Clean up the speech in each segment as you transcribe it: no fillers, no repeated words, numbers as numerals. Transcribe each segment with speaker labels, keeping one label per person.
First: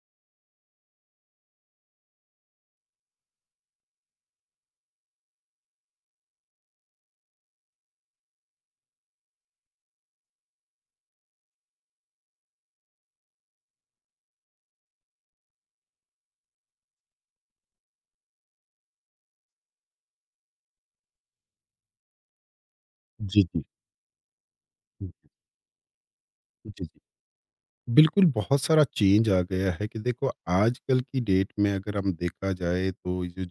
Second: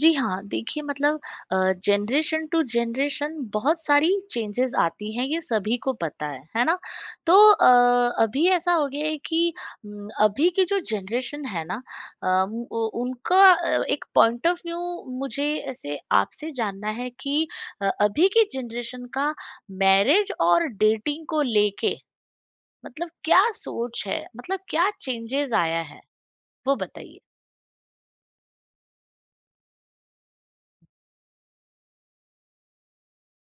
Speaker 1: जी हाँ, देखिए मतलब जनरेशन टू जनरेशन बहुत सारी चेंजेस आती हैं, ये सभी को पता है ना? तो अभी ऐसा हो गया है कि अभी की जो जनरेशन है ना अ, उम, उ उनका एक पॉइंट ऑफ व्यू। मुझे ऐसे आपसे जानना है कि अभी की जनरेशन का मैरिज और डेटिंग को लेके मतलब
Speaker 2: जी,
Speaker 1: क्या
Speaker 2: जी।
Speaker 1: सोच है? मतलब क्या
Speaker 2: हुँ,
Speaker 1: चेंजेस आया है?
Speaker 2: जी,
Speaker 1: वो
Speaker 2: जी।
Speaker 1: बताइए।
Speaker 2: बिल्कुल, बहुत सारा चेंज आ गया है कि देखो, आजकल की डेट में अगर हम देखा जाए तो ये जो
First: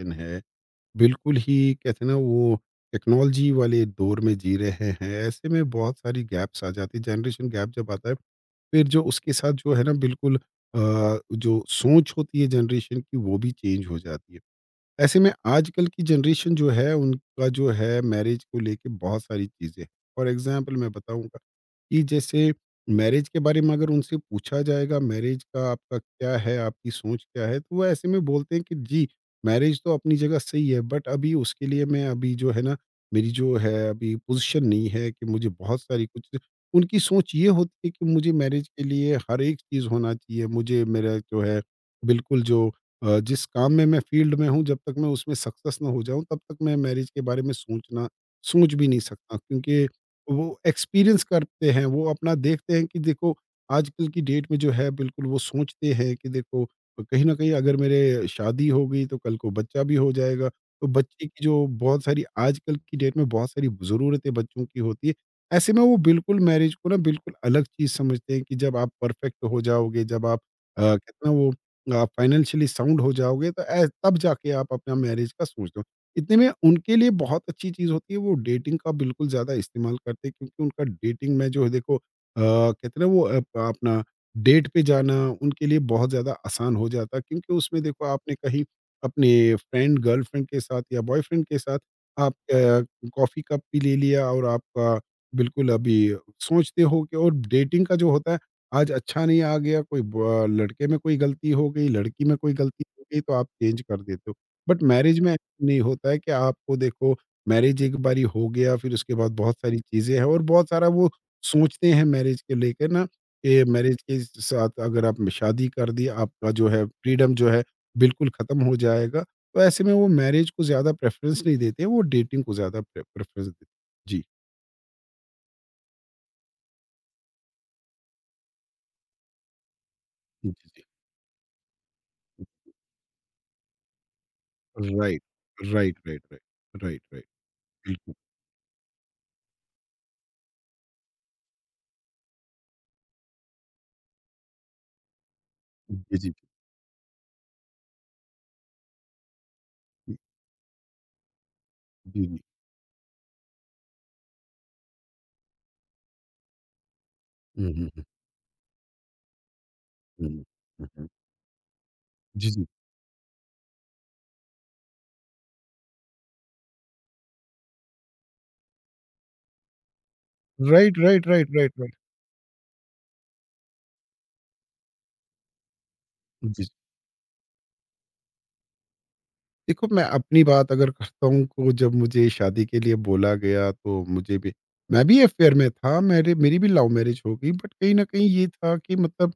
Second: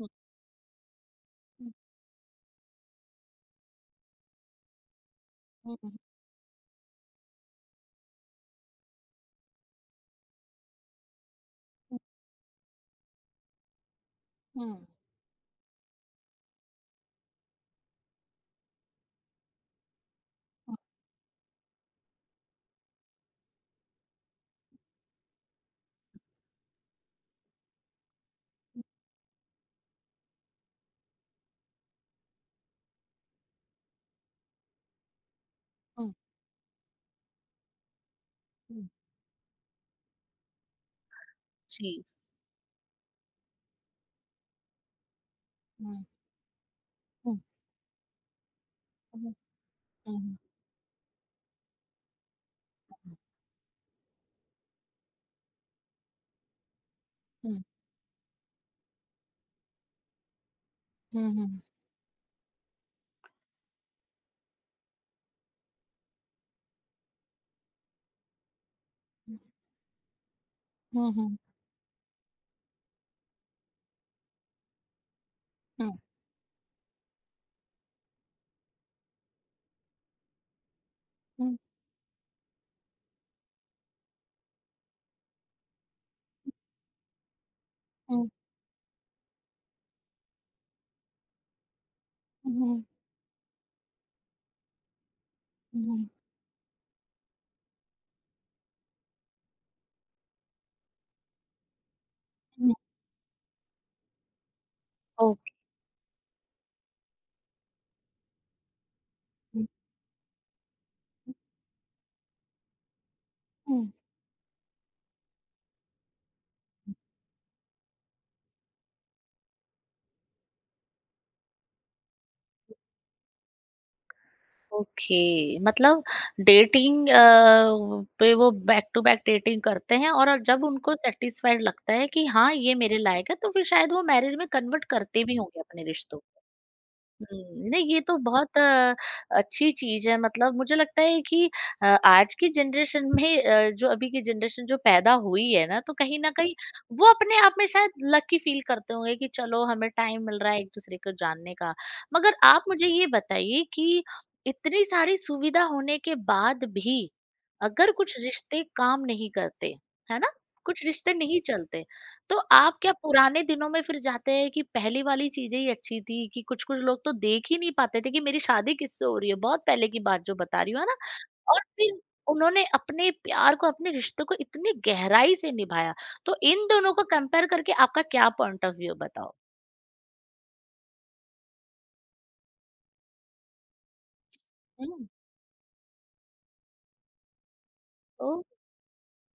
Speaker 1: हुँ,
Speaker 2: है, बिल्कुल ही कहते हैं ना वो टेक्नोलॉजी वाले दौर में जी रहे हैं। ऐसे में
Speaker 1: हुँ, हुँ,
Speaker 2: बहुत सारी गैप्स आ जाती है, जनरेशन गैप जब आता है, फिर जो उसके साथ जो है ना बिल्कुल अ, जो सोच होती है जनरेशन की वो भी चेंज हो जाती है।
Speaker 1: हुँ,
Speaker 2: ऐसे में आजकल की जनरेशन जो है, उनका जो है मैरिज को लेके बहुत सारी चीज़ें हैं। फॉर एग्ज़ाम्पल मैं बताऊँ, कि जैसे मैरिज के बारे में अगर उनसे पूछा जाएगा, मैरिज का आपका क्या है, आपकी सोच क्या है? तो वो ऐसे में बोलते हैं कि जी, मैरिज तो अपनी जगह सही है, बट अभी उसके लिए मैं अभी जो है ना, मेरी जो है अभी पोज़ीशन नहीं है कि मुझे बहुत सारी
Speaker 1: हुँ,
Speaker 2: कुछ। उनकी सोच ये होती है कि मुझे मैरिज के
Speaker 1: हुँ।
Speaker 2: लिए हर एक चीज़ होना चाहिए। मुझे मेरा जो है
Speaker 1: जी।
Speaker 2: बिल्कुल जो जिस काम में मैं फ़ील्ड में हूँ, जब तक मैं उसमें सक्सेस ना हो
Speaker 1: हुँ,
Speaker 2: जाऊँ, तब तक मैं मैरिज के
Speaker 1: हुँ,
Speaker 2: बारे में सोचना, सोच भी नहीं
Speaker 1: हुँ,
Speaker 2: सकता, क्योंकि
Speaker 1: हुँ, हुँ,
Speaker 2: वो एक्सपीरियंस करते हैं, वो अपना देखते हैं कि देखो, आजकल की डेट में जो है बिल्कुल वो सोचते हैं कि देखो, कहीं न कहीं
Speaker 1: हुँ,
Speaker 2: अगर मेरे शादी हो गई तो कल को बच्चा भी हो जाएगा। तो बच्चे
Speaker 1: हुँ,
Speaker 2: की
Speaker 1: हुँ,
Speaker 2: जो बहुत सारी आजकल की डेट में बहुत सारी ज़रूरतें बच्चों की होती है। ऐसे में वो बिल्कुल मैरिज को ना बिल्कुल अलग चीज़ समझते हैं, कि जब आप परफेक्ट हो जाओगे, जब आप कहते
Speaker 1: हुँ,
Speaker 2: हैं ना
Speaker 1: हुँ,
Speaker 2: वो फाइनेंशियली साउंड हो जाओगे तो ए तब जाके आप अपना मैरिज का सोच, इतने में उनके लिए बहुत अच्छी चीज़ होती है, वो डेटिंग का बिल्कुल ज़्यादा इस्तेमाल करते हैं क्योंकि उनका डेटिंग में
Speaker 1: हुँ,
Speaker 2: जो है देखो कहते हैं ना वो अपना डेट पे जाना उनके लिए बहुत ज़्यादा आसान हो जाता है, क्योंकि उसमें देखो
Speaker 1: हुँ,
Speaker 2: आपने कहीं अपने फ्रेंड गर्लफ्रेंड के साथ या बॉयफ्रेंड के साथ आप
Speaker 1: हुँ,
Speaker 2: कॉफ़ी कप भी ले लिया और आपका बिल्कुल अभी
Speaker 1: हुँ,
Speaker 2: सोचते हो, कि और डेटिंग का जो होता है, आज अच्छा नहीं आ गया, कोई लड़के में कोई गलती हो गई, लड़की में कोई
Speaker 1: हुँ,
Speaker 2: गलती हो गई, तो आप चेंज कर देते हो, बट मैरिज में
Speaker 1: ओके,
Speaker 2: नहीं होता है कि आपको देखो, मैरिज एक बारी हो गया फिर उसके बाद बहुत सारी चीज़ें हैं, और बहुत सारा वो सोचते हैं मैरिज के लेकर ना, कि
Speaker 1: हुँ।
Speaker 2: मैरिज के साथ अगर आप शादी कर दी, आपका जो है फ्रीडम जो है बिल्कुल ख़त्म हो जाएगा। तो ऐसे में वो मैरिज को ज़्यादा प्रेफरेंस नहीं देते, वो डेटिंग को ज़्यादा प्रेफरेंस देते। जी
Speaker 1: ओके, मतलब डेटिंग पे वो बैक टू बैक डेटिंग करते हैं और
Speaker 2: जी
Speaker 1: जब
Speaker 2: जी।
Speaker 1: उनको सैटिस्फाइड लगता है कि हाँ, ये मेरे लायक है, तो फिर शायद वो मैरिज में कन्वर्ट
Speaker 2: राइट
Speaker 1: करते भी होंगे
Speaker 2: राइट
Speaker 1: अपने
Speaker 2: राइट
Speaker 1: रिश्तों।
Speaker 2: Right right right.
Speaker 1: हुँ। नहीं, ये
Speaker 2: बिल्कुल।
Speaker 1: तो बहुत अच्छी चीज़ है। मतलब मुझे लगता है कि आज की जनरेशन में जो अभी की जनरेशन जो पैदा हुई है ना, तो
Speaker 2: जी
Speaker 1: कहीं
Speaker 2: जी
Speaker 1: न
Speaker 2: जी
Speaker 1: कहीं वो अपने आप में शायद लकी फ़ील करते होंगे कि चलो हमें टाइम मिल रहा है एक-दूसरे को जानने का।
Speaker 2: जी
Speaker 1: मगर
Speaker 2: जी।
Speaker 1: आप मुझे ये बताइए कि इतनी सारी सुविधा होने के बाद भी
Speaker 2: हम्म, हम्म,
Speaker 1: अगर कुछ रिश्ते काम नहीं करते, है
Speaker 2: हम्म,
Speaker 1: ना? कुछ
Speaker 2: हम्म।
Speaker 1: रिश्ते नहीं चलते, तो
Speaker 2: जी जी।
Speaker 1: आप क्या पुराने दिनों में फिर जाते हैं कि पहली वाली चीज़ें ही अच्छी थी कि कुछ-कुछ लोग तो देख ही नहीं पाते थे कि मेरी शादी किससे हो रही है, बहुत पहले की बात जो बता रही हूँ, है ना?
Speaker 2: राइट राइट राइट
Speaker 1: और
Speaker 2: राइट राइट।
Speaker 1: फिर उन्होंने अपने प्यार को, अपने रिश्ते को इतनी गहराई से निभाया, तो इन
Speaker 2: जी,
Speaker 1: दोनों को कंपेयर करके आपका क्या पॉइंट ऑफ व्यू है बताओ?
Speaker 2: देखो मैं अपनी बात अगर करता हूँ तो जब मुझे शादी के लिए बोला गया तो मुझे भी मैं
Speaker 1: हुँ।
Speaker 2: भी अफेयर में था, मेरे मेरी भी लव मैरिज हो गई, बट कहीं ना कहीं
Speaker 1: ओह!
Speaker 2: ये था कि मतलब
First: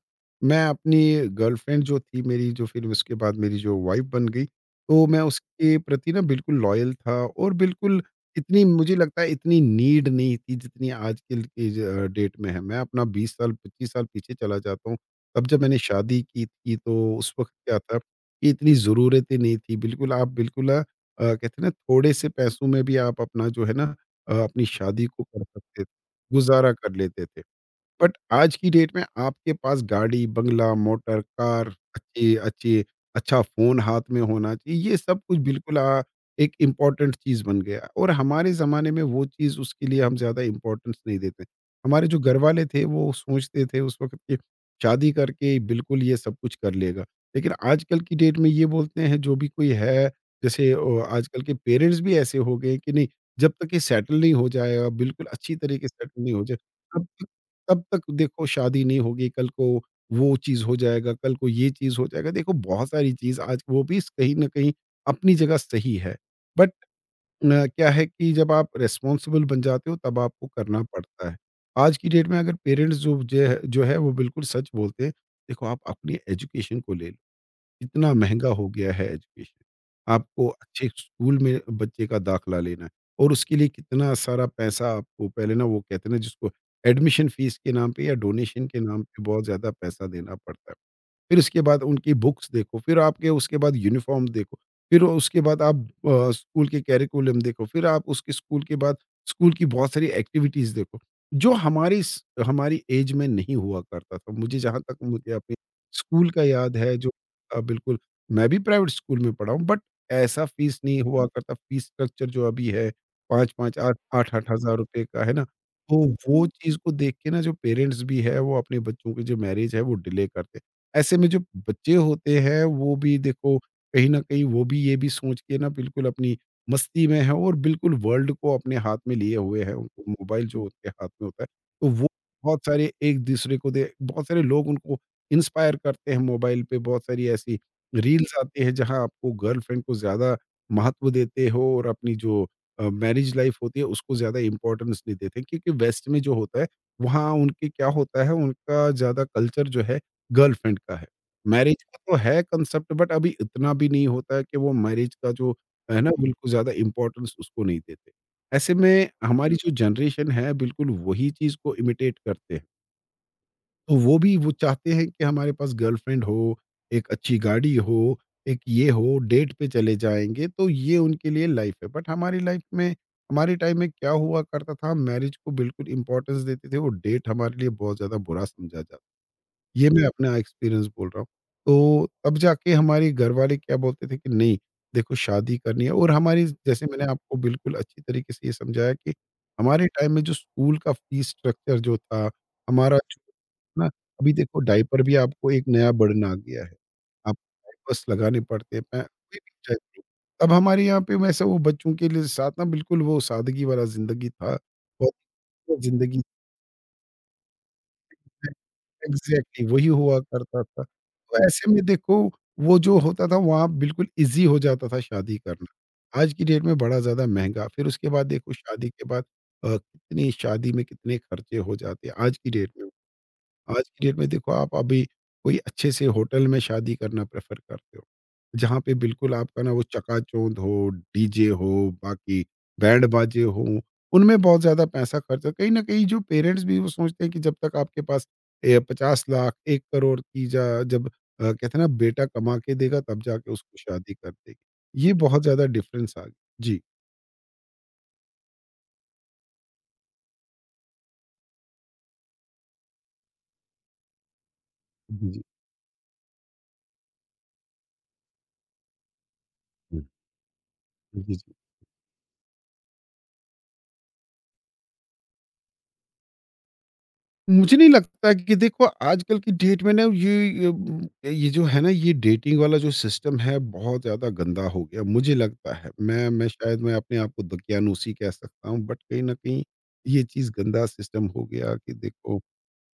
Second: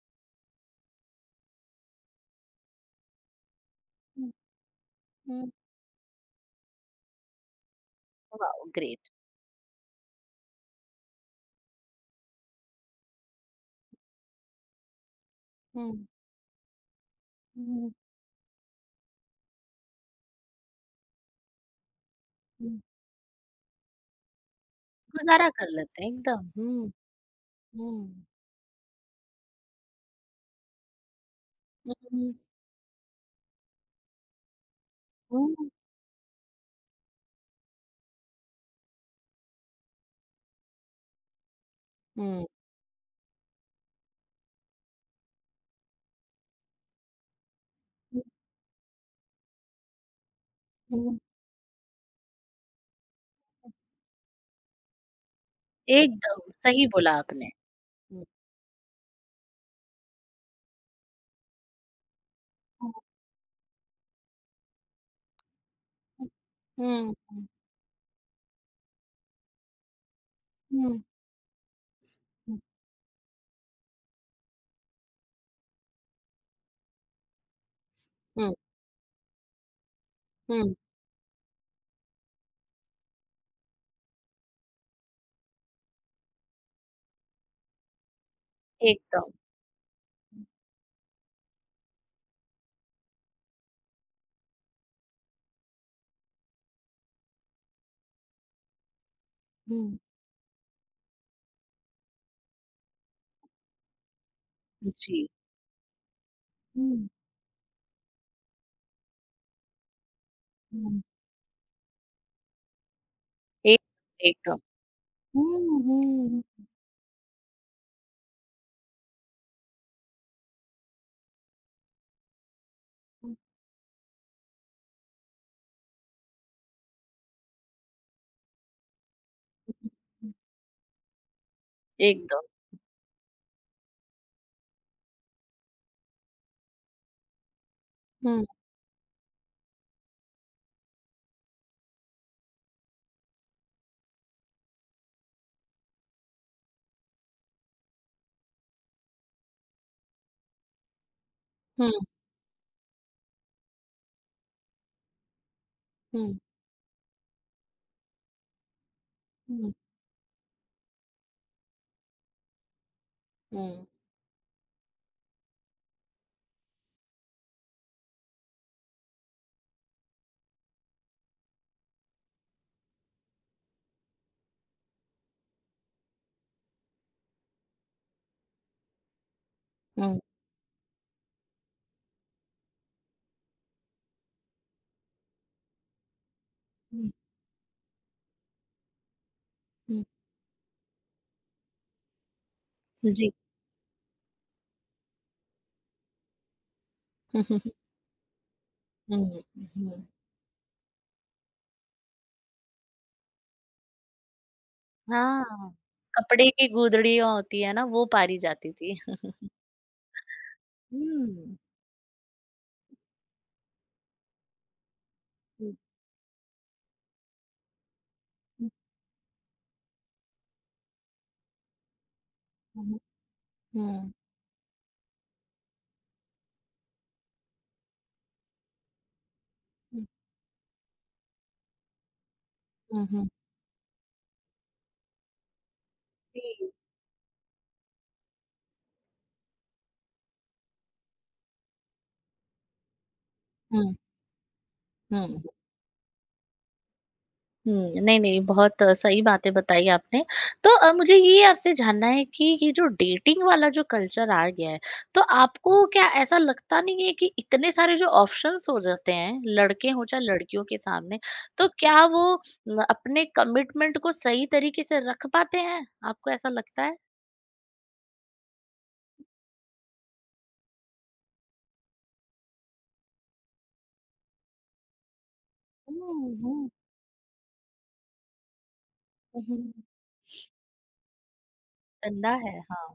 Speaker 2: मैं अपनी गर्लफ्रेंड जो थी मेरी, जो फिर उसके बाद मेरी जो वाइफ बन
Speaker 1: हुँ,
Speaker 2: गई, तो मैं
Speaker 1: हुँ।
Speaker 2: उसके प्रति ना बिल्कुल लॉयल था, और बिल्कुल इतनी
Speaker 1: वाओ!
Speaker 2: मुझे
Speaker 1: ग्रेट।
Speaker 2: लगता है इतनी नीड नहीं थी जितनी आज के डेट में है। मैं अपना 20 साल 25 साल पीछे चला जाता हूँ, तब जब मैंने
Speaker 1: हुँ,
Speaker 2: शादी की थी, तो उस वक्त क्या
Speaker 1: हुँ,
Speaker 2: था कि इतनी ज़रूरतें नहीं थी। बिल्कुल आप बिल्कुल कहते हैं ना थोड़े से पैसों
Speaker 1: हुँ।
Speaker 2: में भी आप अपना जो है ना अपनी शादी को कर
Speaker 1: गुज़ारा कर
Speaker 2: सकते थे,
Speaker 1: लेते हैं एकदम।
Speaker 2: गुज़ारा
Speaker 1: हुँ,
Speaker 2: कर लेते थे। बट
Speaker 1: हुँ,
Speaker 2: आज की डेट में आपके पास गाड़ी, बंगला, मोटर, कार,
Speaker 1: हुँ,
Speaker 2: अच्छी अच्छी अच्छा फ़ोन हाथ में होना चाहिए। ये सब कुछ
Speaker 1: हुँ,
Speaker 2: बिल्कुल एक इम्पोर्टेंट चीज़ बन गया, और हमारे ज़माने में वो चीज़, उसके लिए हम ज़्यादा इम्पोर्टेंस नहीं देते। हमारे जो
Speaker 1: हुँ,
Speaker 2: घरवाले थे वो सोचते थे उस वक़्त कि शादी करके बिल्कुल ये सब कुछ कर लेगा। लेकिन आजकल की
Speaker 1: हुँ,
Speaker 2: डेट में ये बोलते हैं जो भी कोई है, जैसे
Speaker 1: हुँ।
Speaker 2: आजकल के पेरेंट्स भी ऐसे हो गए कि नहीं, जब तक ये सेटल नहीं हो जाएगा, बिल्कुल अच्छी तरीके से सेटल नहीं
Speaker 1: एकदम,
Speaker 2: हो जाए,
Speaker 1: सही
Speaker 2: तब
Speaker 1: बोला आपने।
Speaker 2: तब तक देखो शादी नहीं होगी, कल को वो चीज़ हो जाएगा, कल को ये चीज़ हो जाएगा। देखो बहुत
Speaker 1: हुँ।
Speaker 2: सारी चीज़ आज वो भी कहीं न कहीं अपनी जगह सही है।
Speaker 1: हुँ।
Speaker 2: बट
Speaker 1: हुँ, हुँ,
Speaker 2: क्या है कि जब आप रिस्पॉन्सिबल बन जाते हो, तब आपको करना
Speaker 1: हुँ,
Speaker 2: पड़ता है। आज की डेट में अगर
Speaker 1: हुँ,
Speaker 2: पेरेंट्स जो जो है वो बिल्कुल सच बोलते हैं। देखो आप अपनी एजुकेशन को ले लो। इतना महँगा
Speaker 1: हुँ,
Speaker 2: हो गया है एजुकेशन। आपको
Speaker 1: हुँ,
Speaker 2: अच्छे स्कूल में बच्चे का दाखिला लेना है, और उसके लिए कितना सारा पैसा आपको, पहले ना वो कहते हैं ना जिसको, एडमिशन फीस के नाम पे या डोनेशन के नाम पे
Speaker 1: एकदम।
Speaker 2: बहुत ज़्यादा पैसा देना पड़ता है। फिर उसके बाद उनकी बुक्स देखो, फिर आपके उसके बाद यूनिफ़ॉर्म देखो, फिर उसके बाद आप स्कूल के करिकुलम देखो, फिर आप उसके स्कूल के बाद स्कूल की बहुत
Speaker 1: हुँ,
Speaker 2: सारी एक्टिविटीज़ देखो, जो हमारी ऐज में नहीं हुआ करता था। मुझे, जहाँ तक
Speaker 1: जी।
Speaker 2: मुझे अपने स्कूल का याद है,
Speaker 1: हुँ,
Speaker 2: जो बिल्कुल मैं भी प्राइवेट स्कूल में पढ़ा हूँ, बट ऐसा फ़ीस नहीं
Speaker 1: हुँ,
Speaker 2: हुआ करता, फ़ीस स्ट्रक्चर जो अभी है 5-5
Speaker 1: एक
Speaker 2: 8
Speaker 1: एकदम।
Speaker 2: ₹8-8,000 का है ना?
Speaker 1: हुँ,
Speaker 2: तो
Speaker 1: हुँ,
Speaker 2: वो चीज़ को देख के ना, जो पेरेंट्स भी है वो अपने बच्चों की जो मैरिज है वो डिले करते हैं। ऐसे में जो बच्चे होते हैं वो भी
Speaker 1: हुँ,
Speaker 2: देखो, कहीं ना कहीं वो भी ये भी सोच के ना, बिल्कुल अपनी मस्ती में है, और बिल्कुल वर्ल्ड को अपने हाथ में लिए हुए है,
Speaker 1: हुँ,
Speaker 2: उनको
Speaker 1: हुँ।
Speaker 2: मोबाइल जो उनके हाथ में होता है, तो वो
Speaker 1: एकदम।
Speaker 2: बहुत सारे एक दूसरे को दे, बहुत सारे लोग उनको इंस्पायर करते हैं, मोबाइल पे बहुत सारी ऐसी रील्स
Speaker 1: हुँ,
Speaker 2: आती है, जहां आपको गर्लफ्रेंड को ज्यादा महत्व देते हो, और अपनी जो मैरिज लाइफ होती है उसको ज्यादा इंपॉर्टेंस नहीं देते, क्योंकि वेस्ट में जो होता है वहाँ उनके क्या होता है, उनका ज्यादा कल्चर जो है गर्लफ्रेंड का है। मैरिज
Speaker 1: हुँ,
Speaker 2: का तो है कांसेप्ट, बट अभी इतना भी नहीं होता है कि वो मैरिज का जो है ना
Speaker 1: हुँ,
Speaker 2: बिल्कुल ज़्यादा इम्पोर्टेंस उसको नहीं देते। ऐसे में हमारी जो
Speaker 1: हुँ,
Speaker 2: जनरेशन है बिल्कुल वही चीज़ को इमिटेट करते हैं।
Speaker 1: हुँ,
Speaker 2: तो वो भी वो चाहते हैं कि हमारे पास गर्लफ्रेंड हो, एक अच्छी गाड़ी हो, एक ये हो, डेट पे चले जाएँगे, तो ये उनके लिए लाइफ़ है। बट हमारी लाइफ़ में, हमारे टाइम में क्या हुआ करता था, मैरिज को बिल्कुल इम्पोर्टेंस देते थे, वो डेट हमारे लिए बहुत ज़्यादा बुरा समझा जाता। ये मैं
Speaker 1: हुँ,
Speaker 2: अपना एक्सपीरियंस बोल रहा हूँ। तो तब जाके हमारे घरवाले क्या बोलते थे कि नहीं देखो शादी करनी है, और हमारी, जैसे मैंने आपको बिल्कुल अच्छी तरीके से ये समझाया कि हमारे
Speaker 1: हुँ,
Speaker 2: टाइम में जो स्कूल का फीस स्ट्रक्चर जो था, हमारा
Speaker 1: हुँ,
Speaker 2: जो-
Speaker 1: जी।
Speaker 2: ना, अभी देखो डायपर भी आपको एक नया बर्डन आ गया है। आप डायपर्स लगाने पड़ते हैं, पै कोई
Speaker 1: हुँ,
Speaker 2: भी चाहे तो।
Speaker 1: हुँ,
Speaker 2: अब हमारे यहाँ पे वैसे वो बच्चों के लिए साथ ना बिल्कुल वो सादगी वाला ज़िंदगी था। बहुत
Speaker 1: हाँ,
Speaker 2: ज़िंदगी
Speaker 1: कपड़े की गुदड़ियाँ होती है ना, वो पारी जाती थी। हुँ,
Speaker 2: एग्ज़ैक्टली वही हुआ करता था। तो
Speaker 1: हुँ,
Speaker 2: ऐसे में देखो, वो जो होता था वहाँ बिल्कुल ईज़ी हो जाता था शादी
Speaker 1: हुँ,
Speaker 2: करना। आज की डेट में बड़ा ज़्यादा महँगा, फिर उसके बाद देखो
Speaker 1: हुँ,
Speaker 2: शादी के बाद कितनी शादी में कितने खर्चे हो जाते हैं आज की डेट में।
Speaker 1: हुँ,
Speaker 2: आज की डेट में देखो आप अभी कोई अच्छे से होटल में शादी करना प्रेफ़र करते हो। जहाँ पे बिल्कुल आपका ना वो
Speaker 1: हुँ,
Speaker 2: चकाचौंध हो, डीजे हो, बाकी बैंड
Speaker 1: हुँ, हुँ,
Speaker 2: बाजे हों, उनमें बहुत ज़्यादा पैसा खर्च हो। कहीं न कहीं जो पेरेंट्स
Speaker 1: जी।
Speaker 2: भी वो सोचते हैं कि जब तक आपके पास ए 50 लाख, 1 करोड़ की जा जब कहते हैं ना बेटा कमा के देगा, तब जाके उसको
Speaker 1: हुँ,
Speaker 2: शादी कर देगी। ये बहुत
Speaker 1: हुँ।
Speaker 2: ज़्यादा डिफरेंस आ गया। जी।
Speaker 1: हुँ, नहीं, नहीं, बहुत सही बातें बताई आपने। तो मुझे ये आपसे जानना है कि ये जो डेटिंग वाला जो कल्चर आ गया है, तो
Speaker 2: जी, जी।
Speaker 1: आपको क्या ऐसा लगता नहीं है कि इतने सारे जो ऑप्शंस हो जाते हैं, लड़के
Speaker 2: हुँ।
Speaker 1: हों चाहे लड़कियों के सामने,
Speaker 2: जी, जी।
Speaker 1: तो क्या वो न अपने कमिटमेंट को सही तरीके से रख पाते हैं? आपको ऐसा लगता है?
Speaker 2: मुझे नहीं लगता कि देखो, आजकल की डेट में ना ये जो है ना, ये डेटिंग वाला जो सिस्टम है बहुत ज़्यादा गंदा हो गया, मुझे लगता है, मैं
Speaker 1: हुँ,
Speaker 2: मैं
Speaker 1: हुँ,
Speaker 2: शायद मैं अपने आप को दकियानूसी कह सकता हूँ, बट कहीं ना कहीं
Speaker 1: हुँ।
Speaker 2: ये चीज़ गंदा सिस्टम हो गया, कि
Speaker 1: गंदा
Speaker 2: देखो
Speaker 1: है, हाँ।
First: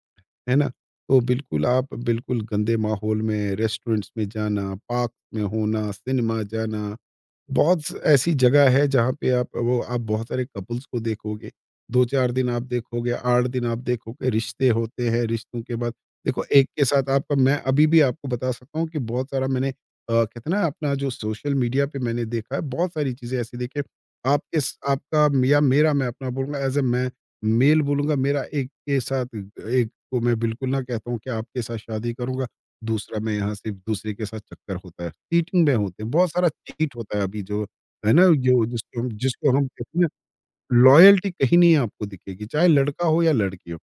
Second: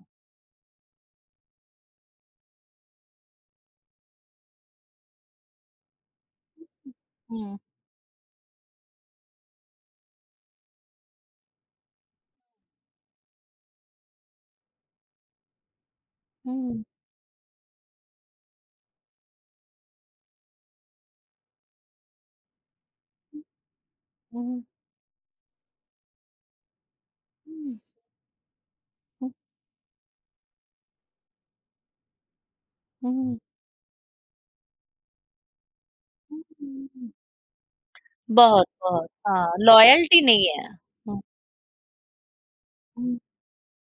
Speaker 2: है ना, तो बिल्कुल आप बिल्कुल गंदे माहौल में, रेस्टोरेंट्स में जाना, पार्क में होना, सिनेमा जाना,
Speaker 1: हुँ,
Speaker 2: बहुत स ऐसी जगह है, जहाँ पे आप वो आप बहुत सारे कपल्स को देखोगे, 2-4 दिन आप देखोगे, 8 दिन आप देखोगे, रिश्ते होते हैं, रिश्तों के बाद देखो, एक
Speaker 1: हुँ,
Speaker 2: के साथ आपका, मैं अभी भी आपको बता सकता हूँ कि बहुत सारा मैंने कहते हैं ना अपना जो सोशल मीडिया पे मैंने देखा है, बहुत सारी चीज़ें
Speaker 1: हुँ,
Speaker 2: ऐसी देखी है। आप
Speaker 1: हुँ,
Speaker 2: इस आपका या मेरा, मैं अपना बोलूँगा एज़ अ, मैं मेल बोलूँगा, मेरा एक के
Speaker 1: हुँ,
Speaker 2: साथ एक को मैं बिल्कुल ना कहता हूँ कि आपके साथ शादी करूँगा। दूसरा में
Speaker 1: हुँ,
Speaker 2: यहाँ से दूसरे के साथ चक्कर होता है। चीटिंग में होते हैं, बहुत सारा चीट
Speaker 1: हुँ।
Speaker 2: होता है अभी जो है ना, जो
Speaker 1: बहुत,
Speaker 2: जिसको हम
Speaker 1: बहुत,
Speaker 2: जिसको
Speaker 1: हाँ,
Speaker 2: हम कहते हैं ना
Speaker 1: लॉयल्टी नहीं है। हुँ,
Speaker 2: लॉयल्टी कहीं नहीं आपको दिखेगी, चाहे लड़का
Speaker 1: हुँ,
Speaker 2: हो या लड़की हो।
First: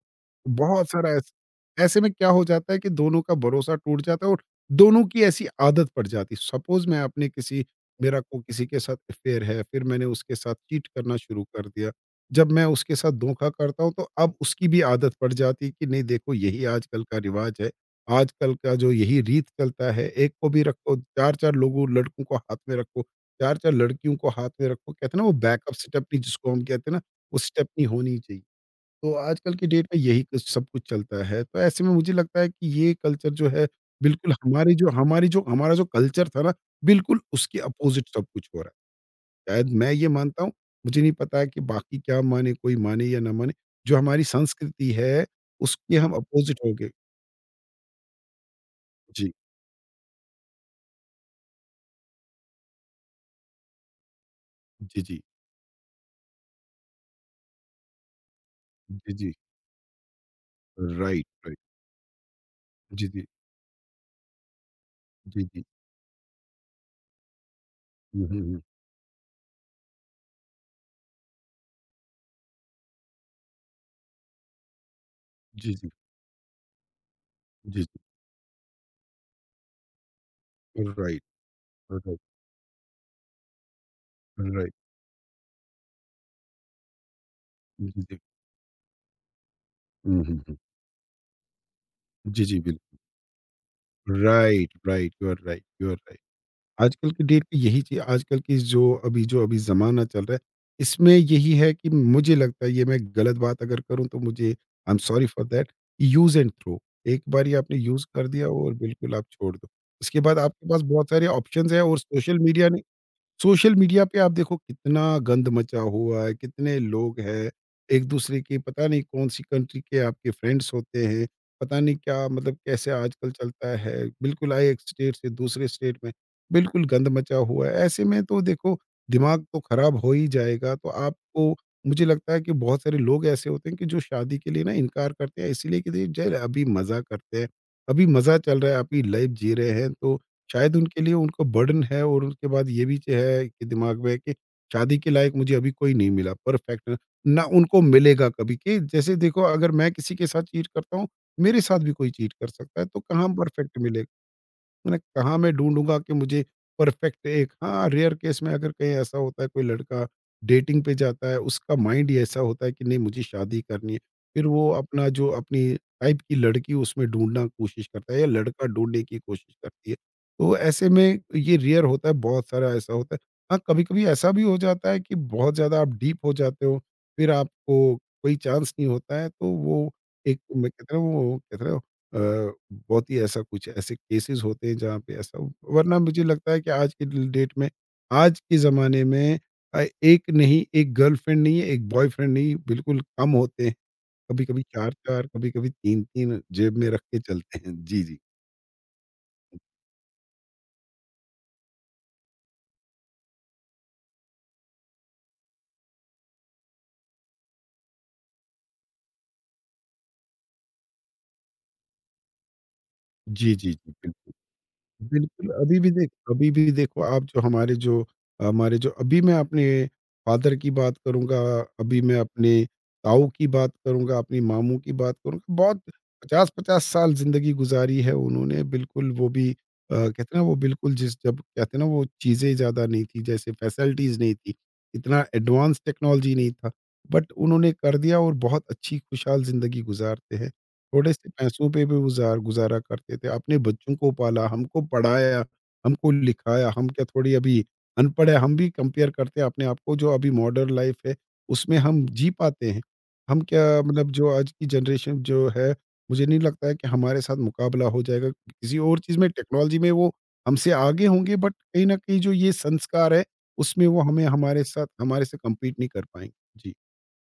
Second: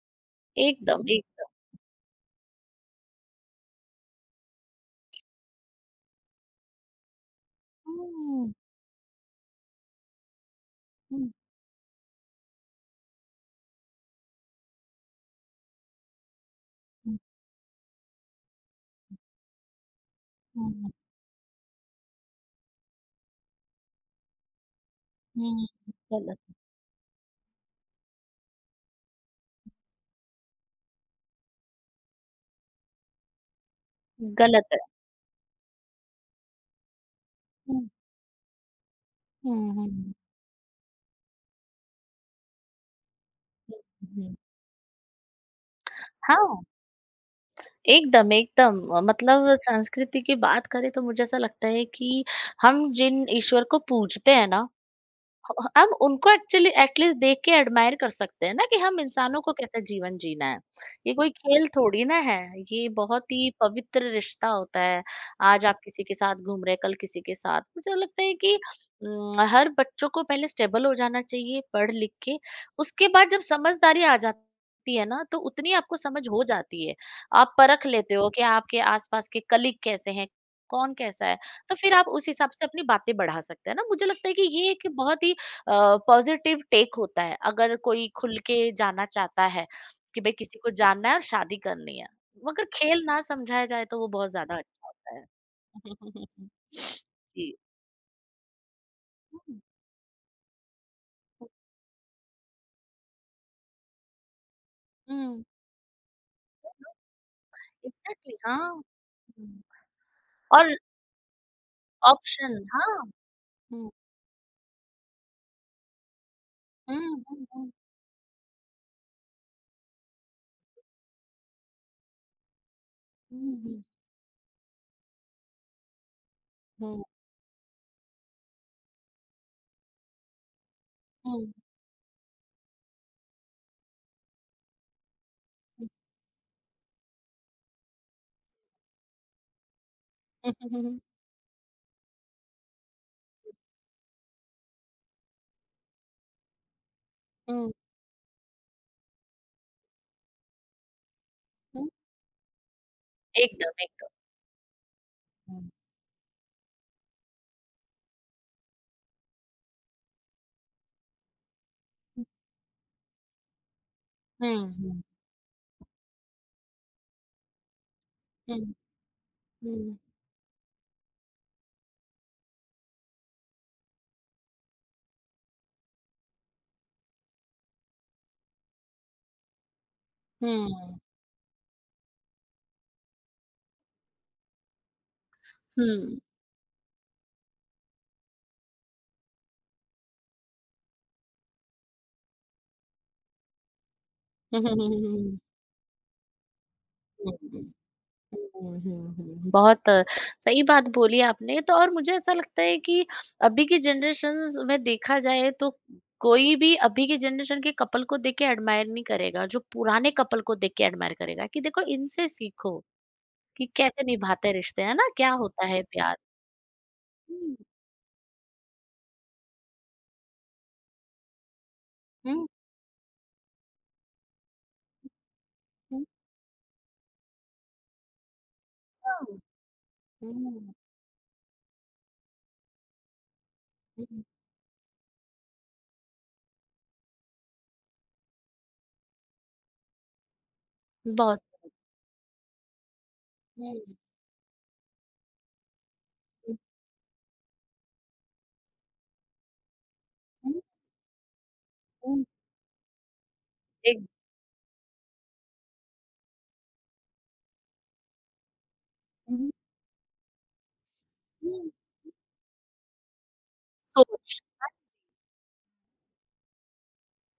Speaker 2: बहुत
Speaker 1: एकदम,
Speaker 2: सारा ऐस
Speaker 1: एकदम।
Speaker 2: ऐसे में क्या हो जाता है कि दोनों का भरोसा टूट जाता है और दोनों की ऐसी आदत पड़ जाती है। सपोज़ मैं अपने किसी मेरा को
Speaker 1: हुँ,
Speaker 2: किसी के साथ अफ़ेयर है, फिर मैंने उसके साथ चीट करना
Speaker 1: हुँ,
Speaker 2: शुरू कर दिया। जब मैं उसके साथ धोखा करता हूँ, तो अब उसकी भी आदत पड़ जाती है कि नहीं देखो यही आजकल
Speaker 1: हुँ,
Speaker 2: का रिवाज है। आजकल का जो यही रीत चलता है, एक को भी
Speaker 1: हुँ,
Speaker 2: रखो, 4-4 लोगों लड़कों को हाथ में रखो। 4-4 लड़कियों को हाथ में रखो, कहते हैं ना वो
Speaker 1: हुँ,
Speaker 2: बैकअप स्टेपनी
Speaker 1: गलत,
Speaker 2: जिसको हम कहते हैं ना, वो स्टेपनी होनी चाहिए। तो आजकल की डेट में यही कुछ सब कुछ चलता है। तो ऐसे में मुझे लगता है कि ये कल्चर जो है बिल्कुल
Speaker 1: गलत है।
Speaker 2: हमारी जो हमारा जो कल्चर था ना, बिल्कुल उसके
Speaker 1: हुँ,
Speaker 2: अपोज़िट सब कुछ हो रहा है। शायद
Speaker 1: हुँ,
Speaker 2: मैं ये
Speaker 1: हुँ,
Speaker 2: मानता हूँ, मुझे नहीं पता है कि बाकी क्या माने, कोई माने या ना माने।
Speaker 1: हुँ,
Speaker 2: जो हमारी
Speaker 1: हुँ।
Speaker 2: संस्कृति है, उसके हम
Speaker 1: हाँ,
Speaker 2: अपोज़िट हो गए।
Speaker 1: एकदम, एकदम।
Speaker 2: जी,
Speaker 1: मतलब संस्कृति की बात करें तो मुझे ऐसा लगता है कि हम जिन ईश्वर को पूजते हैं ना, ह
Speaker 2: जी, जी।
Speaker 1: हम उनको एक्चुअली एटलीस्ट देख के एडमायर कर सकते हैं ना कि हम
Speaker 2: जी, जी।
Speaker 1: इंसानों को कैसा जीवन जीना है। ये
Speaker 2: राइट,
Speaker 1: कोई
Speaker 2: राइट।
Speaker 1: खेल थोड़ी ना है, ये
Speaker 2: जी,
Speaker 1: बहुत
Speaker 2: जी।
Speaker 1: ही पवित्र रिश्ता होता है।
Speaker 2: जी, जी।
Speaker 1: आज आप किसी के साथ घूम रहे, कल किसी के साथ। मुझे लगता
Speaker 2: हुँ,
Speaker 1: है
Speaker 2: हुँ,
Speaker 1: कि
Speaker 2: हुँ।
Speaker 1: हर बच्चों को पहले स्टेबल हो जाना चाहिए पढ़-लिख के। उसके बाद जब समझदारी आ जाती है ना, तो उतनी
Speaker 2: जी, जी।
Speaker 1: आपको समझ हो जाती है। आप
Speaker 2: जी, जी।
Speaker 1: परख लेते हो कि आपके आस-पास के कलीग कैसे हैं, कौन
Speaker 2: राइट।
Speaker 1: कैसा है, तो फिर आप
Speaker 2: राइट,
Speaker 1: उस हिसाब से अपनी बातें बढ़ा सकते हैं ना। मुझे लगता है कि ये
Speaker 2: राइट।
Speaker 1: एक बहुत ही पॉजिटिव टेक होता है अगर
Speaker 2: जी,
Speaker 1: कोई
Speaker 2: जी।
Speaker 1: खुल के जाना चाहता है कि
Speaker 2: हुँ,
Speaker 1: भाई
Speaker 2: हुँ, हुँ।
Speaker 1: किसी को जानना है और शादी करनी है,
Speaker 2: जी, जी,
Speaker 1: मगर
Speaker 2: बिल्कुल।
Speaker 1: खेल ना समझाया जाए तो वो बहुत ज्यादा
Speaker 2: राइट,
Speaker 1: अच्छा
Speaker 2: राइट,
Speaker 1: होता
Speaker 2: यू आर राइट,
Speaker 1: है।
Speaker 2: You are right. आजकल की डेट
Speaker 1: जी।
Speaker 2: में यही चीज़ आजकल की जो अभी
Speaker 1: हम्म।
Speaker 2: ज़माना चल रहा है, इसमें यही है कि मुझे लगता है ये मैं गलत बात अगर करूँ तो मुझे I am sorry
Speaker 1: hmm,
Speaker 2: for that use and throw. एक बारी आपने यूज़ कर
Speaker 1: एग्जैक्टली
Speaker 2: दिया
Speaker 1: हाँ।
Speaker 2: और बिल्कुल आप छोड़
Speaker 1: हम्म,
Speaker 2: दो। इसके बाद आपके
Speaker 1: और
Speaker 2: पास बहुत सारे ऑप्शंस हैं और
Speaker 1: ऑप्शन हाँ।
Speaker 2: सोशल
Speaker 1: हम्म,
Speaker 2: मीडिया पे आप देखो कितना गंद मचा हुआ है, कितने लोग
Speaker 1: हम्म,
Speaker 2: हैं,
Speaker 1: हम्म,
Speaker 2: एक दूसरे के पता नहीं कौन सी कंट्री के आपके फ्रेंड्स होते हैं, पता नहीं क्या मतलब कैसे आजकल चलता
Speaker 1: हम्म,
Speaker 2: है, बिल्कुल आए एक स्टेट से दूसरे स्टेट में, बिल्कुल
Speaker 1: हम्म,
Speaker 2: गंद मचा हुआ है। ऐसे में तो देखो दिमाग तो खराब हो ही जाएगा, तो
Speaker 1: हम्म,
Speaker 2: आपको मुझे लगता है कि बहुत सारे लोग ऐसे होते हैं कि जो शादी के लिए ना इनकार करते हैं इसीलिए कि देखिए, जय अभी मज़ा करते हैं, अभी मज़ा चल रहा है, अभी लाइफ जी रहे हैं, तो शायद
Speaker 1: हम्म,
Speaker 2: उनके लिए उनको बर्डन है, और उनके बाद ये भी है कि दिमाग में है कि शादी के लायक मुझे अभी कोई नहीं मिला परफेक्ट। ना
Speaker 1: हम्म,
Speaker 2: उनको मिलेगा कभी, कि जैसे देखो अगर मैं किसी के साथ चीट करता हूँ, मेरे साथ
Speaker 1: हम्म,
Speaker 2: भी कोई चीट कर सकता है, तो कहाँ परफेक्ट
Speaker 1: एकदम
Speaker 2: मिलेगा,
Speaker 1: एकदम।
Speaker 2: मैं
Speaker 1: हम्म,
Speaker 2: ढूँढूँगा कि मुझे परफेक्ट एक। हाँ, रेयर केस में अगर कहीं ऐसा होता है कोई लड़का डेटिंग पे जाता है, उसका माइंड ही ऐसा होता है कि नहीं मुझे शादी करनी है। फिर
Speaker 1: हम्म,
Speaker 2: वो
Speaker 1: हम्म,
Speaker 2: अपना जो अपनी टाइप की लड़की उसमें ढूँढना कोशिश करता है या लड़का
Speaker 1: हम्म,
Speaker 2: ढूँढने की कोशिश करती है।
Speaker 1: हम्म,
Speaker 2: तो ऐसे में ये रेयर होता है, बहुत सारा ऐसा होता है। हाँ, कभी-कभी ऐसा भी हो जाता है कि बहुत ज़्यादा आप डीप हो जाते हो, फिर आपको कोई चांस नहीं होता है, तो वो एक मैं कहता
Speaker 1: हम्म,
Speaker 2: हूँ वो कहते हैं अ, बहुत ही ऐसा कुछ ऐसे केसेस होते हैं जहाँ पे ऐसा। वरना
Speaker 1: हम्म,
Speaker 2: मुझे लगता है कि डेट में आज के ज़माने में एक नहीं एक गर्लफ्रेंड नहीं है, एक बॉयफ्रेंड नहीं बिल्कुल कम होते हैं। कभी-कभी
Speaker 1: हम्म, हम्म,
Speaker 2: 4-4
Speaker 1: हम्म,
Speaker 2: कभी-कभी 3-3 जेब में रख के
Speaker 1: हम्म,
Speaker 2: चलते
Speaker 1: हम्म,
Speaker 2: हैं। जी, जी।
Speaker 1: हुँ, हुँ, हुँ। बहुत सही बात बोली आपने। तो और मुझे ऐसा लगता है कि अभी की जनरेशन्स में देखा जाए तो कोई भी अभी के जनरेशन के कपल को देख के एडमायर नहीं करेगा, जो पुराने कपल को देख के एडमायर करेगा कि देखो इनसे सीखो
Speaker 2: जी,
Speaker 1: कि
Speaker 2: जी, जी।
Speaker 1: कैसे
Speaker 2: बिल्कुल।
Speaker 1: निभाते रिश्ते हैं ना, क्या
Speaker 2: बिल्कुल,
Speaker 1: होता है प्यार।
Speaker 2: अभी भी देखो आप जो
Speaker 1: हुँ,
Speaker 2: हमारे जो हमारे जो अभी मैं अपने फादर की बात करूँगा, अभी मैं
Speaker 1: हुँ,
Speaker 2: अपने ताऊ की बात करूँगा, अपनी मामू की बात करूँगा, बहुत
Speaker 1: हुँ,
Speaker 2: 50-50 साल ज़िंदगी गुज़ारी है उन्होंने, बिल्कुल
Speaker 1: हाँ,
Speaker 2: वो भी कहते
Speaker 1: हुँ,
Speaker 2: हैं ना वो
Speaker 1: हुँ,
Speaker 2: बिल्कुल जिस जब कहते हैं ना वो चीज़ें ज़्यादा नहीं थी, जैसे फैसिलिटीज़ नहीं थी, इतना एडवांस टेक्नोलॉजी नहीं था, बट उन्होंने कर दिया और बहुत अच्छी खुशहाल ज़िंदगी गुज़ारते हैं। थोड़े से
Speaker 1: बहुत,
Speaker 2: पैसों पे भी गुज़ारा करते थे। अपने बच्चों
Speaker 1: हुँ,
Speaker 2: को पाला, हमको पढ़ाया, हमको
Speaker 1: हुँ,
Speaker 2: लिखाया। हम क्या थोड़ी अभी अनपढ़ है, हम भी कंपेयर करते हैं अपने आप को जो अभी
Speaker 1: हुँ,
Speaker 2: मॉडर्न लाइफ़ है, उसमें हम
Speaker 1: हुँ,
Speaker 2: जी पाते हैं। हम क्या
Speaker 1: एक,
Speaker 2: मतलब जो आज की जनरेशन जो है, मुझे नहीं लगता है कि हमारे साथ मुकाबला हो जाएगा किसी और चीज़ में।
Speaker 1: हुँ,
Speaker 2: टेक्नोलॉजी में वो हमसे आगे होंगे बट
Speaker 1: हुँ,
Speaker 2: कहीं न कहीं जो ये संस्कार है, उसमें वो
Speaker 1: सो
Speaker 2: हमें हमारे साथ हमारे से कम्पीट नहीं कर पाएँगे। जी।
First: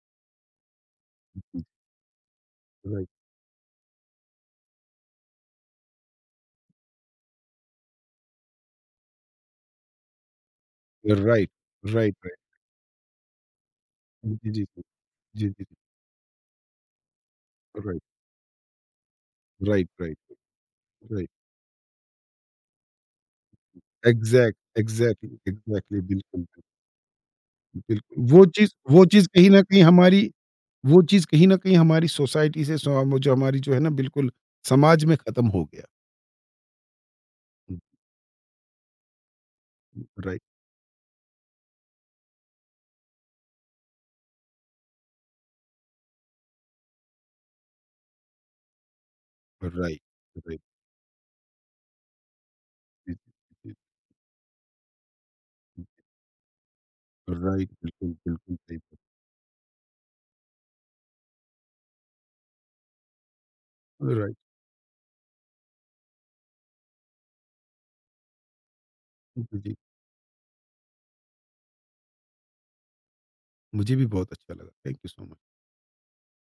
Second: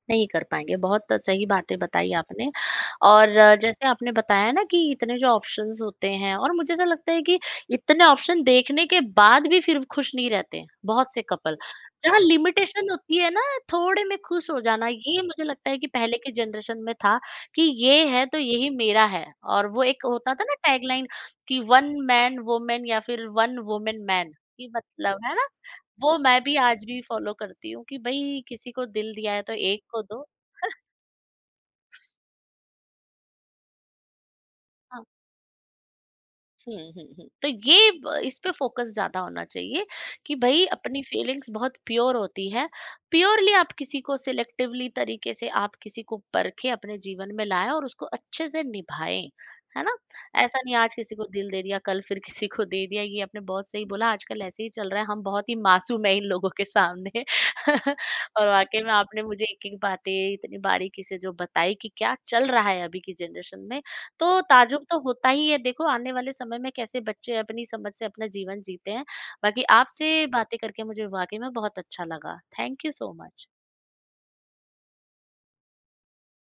Speaker 1: नहीं कर पाएँगे, बहुत सही
Speaker 2: हुँ।
Speaker 1: बातें बताई आपने।
Speaker 2: राइट,
Speaker 1: और जैसे आपने बताया ना कि इतने जो ऑप्शंस होते हैं और मुझे ऐसा लगता है कि इतने ऑप्शन देखने के बाद भी फिर खुश नहीं रहते हैं, बहुत से
Speaker 2: राइट, राइट,
Speaker 1: कपल। जहाँ
Speaker 2: राइट।
Speaker 1: लिमिटेशन होती है ना, थोड़े में खुश
Speaker 2: जी,
Speaker 1: हो
Speaker 2: जी, जी।
Speaker 1: जाना, ये मुझे
Speaker 2: जी, जी।
Speaker 1: लगता है कि पहले के जनरेशन में था कि
Speaker 2: राइट,
Speaker 1: ये है तो यही मेरा है। और वो
Speaker 2: राइट,
Speaker 1: एक
Speaker 2: राइट,
Speaker 1: होता था ना टैगलाइन
Speaker 2: राइट।
Speaker 1: कि वन मैन वूमेन या फिर वन वूमेन मैन कि मतलब है
Speaker 2: एग्ज़ैक्टली,
Speaker 1: ना?
Speaker 2: एग्ज़ैक्टली,
Speaker 1: वो
Speaker 2: बिल्कुल,
Speaker 1: मैं भी
Speaker 2: बिल्कुल,
Speaker 1: आज भी फॉलो करती हूँ कि
Speaker 2: बिल्कुल।
Speaker 1: भई किसी को दिल दिया है तो एक को दो।
Speaker 2: वो चीज़ कहीं न कहीं हमारी सोसाइटी से सो म जो हमारी जो है ना बिल्कुल
Speaker 1: हाँ,
Speaker 2: समाज में ख़त्म हो गया।
Speaker 1: हुँ, हुँ, हुँ। तो
Speaker 2: हुँ,
Speaker 1: ये ब इस पे फ़ोकस ज़्यादा होना चाहिए
Speaker 2: हुँ,
Speaker 1: कि
Speaker 2: राइट,
Speaker 1: भई अपनी फीलिंग्स बहुत प्योर होती है। प्योरली आप किसी को सिलेक्टिवली तरीके से आप किसी को परखें, अपने जीवन में लाएँ और उसको अच्छे से निभाएँ, है ना?
Speaker 2: राइट,
Speaker 1: ऐसा
Speaker 2: राइट।
Speaker 1: नहीं आज किसी को दिल दे दिया, कल फिर किसी को दे दिया।
Speaker 2: जी,
Speaker 1: ये आपने बहुत
Speaker 2: जी,
Speaker 1: सही बोला, आजकल ऐसे ही चल रहा है, हम बहुत ही
Speaker 2: जी,
Speaker 1: मासूम हैं इन लोगों के सामने।
Speaker 2: राइट, बिल्कुल,
Speaker 1: और
Speaker 2: बिल्कुल सही
Speaker 1: वाक़ई में
Speaker 2: बात।
Speaker 1: आपने मुझे एक-एक बातें इतनी बारीकी से जो बताई कि क्या चल रहा है अभी की जनरेशन में,
Speaker 2: राइट,
Speaker 1: तो ताज्जुब तो होता ही है। देखो आने वाले समय में कैसे बच्चे अपनी समझ से अपना जीवन जीते हैं।
Speaker 2: जी,
Speaker 1: बाकी
Speaker 2: जी।
Speaker 1: आपसे बातें करके मुझे वाक़ई में बहुत अच्छा लगा। Thank you so much.
Speaker 2: मुझे भी बहुत अच्छा लगा। Thank you so much.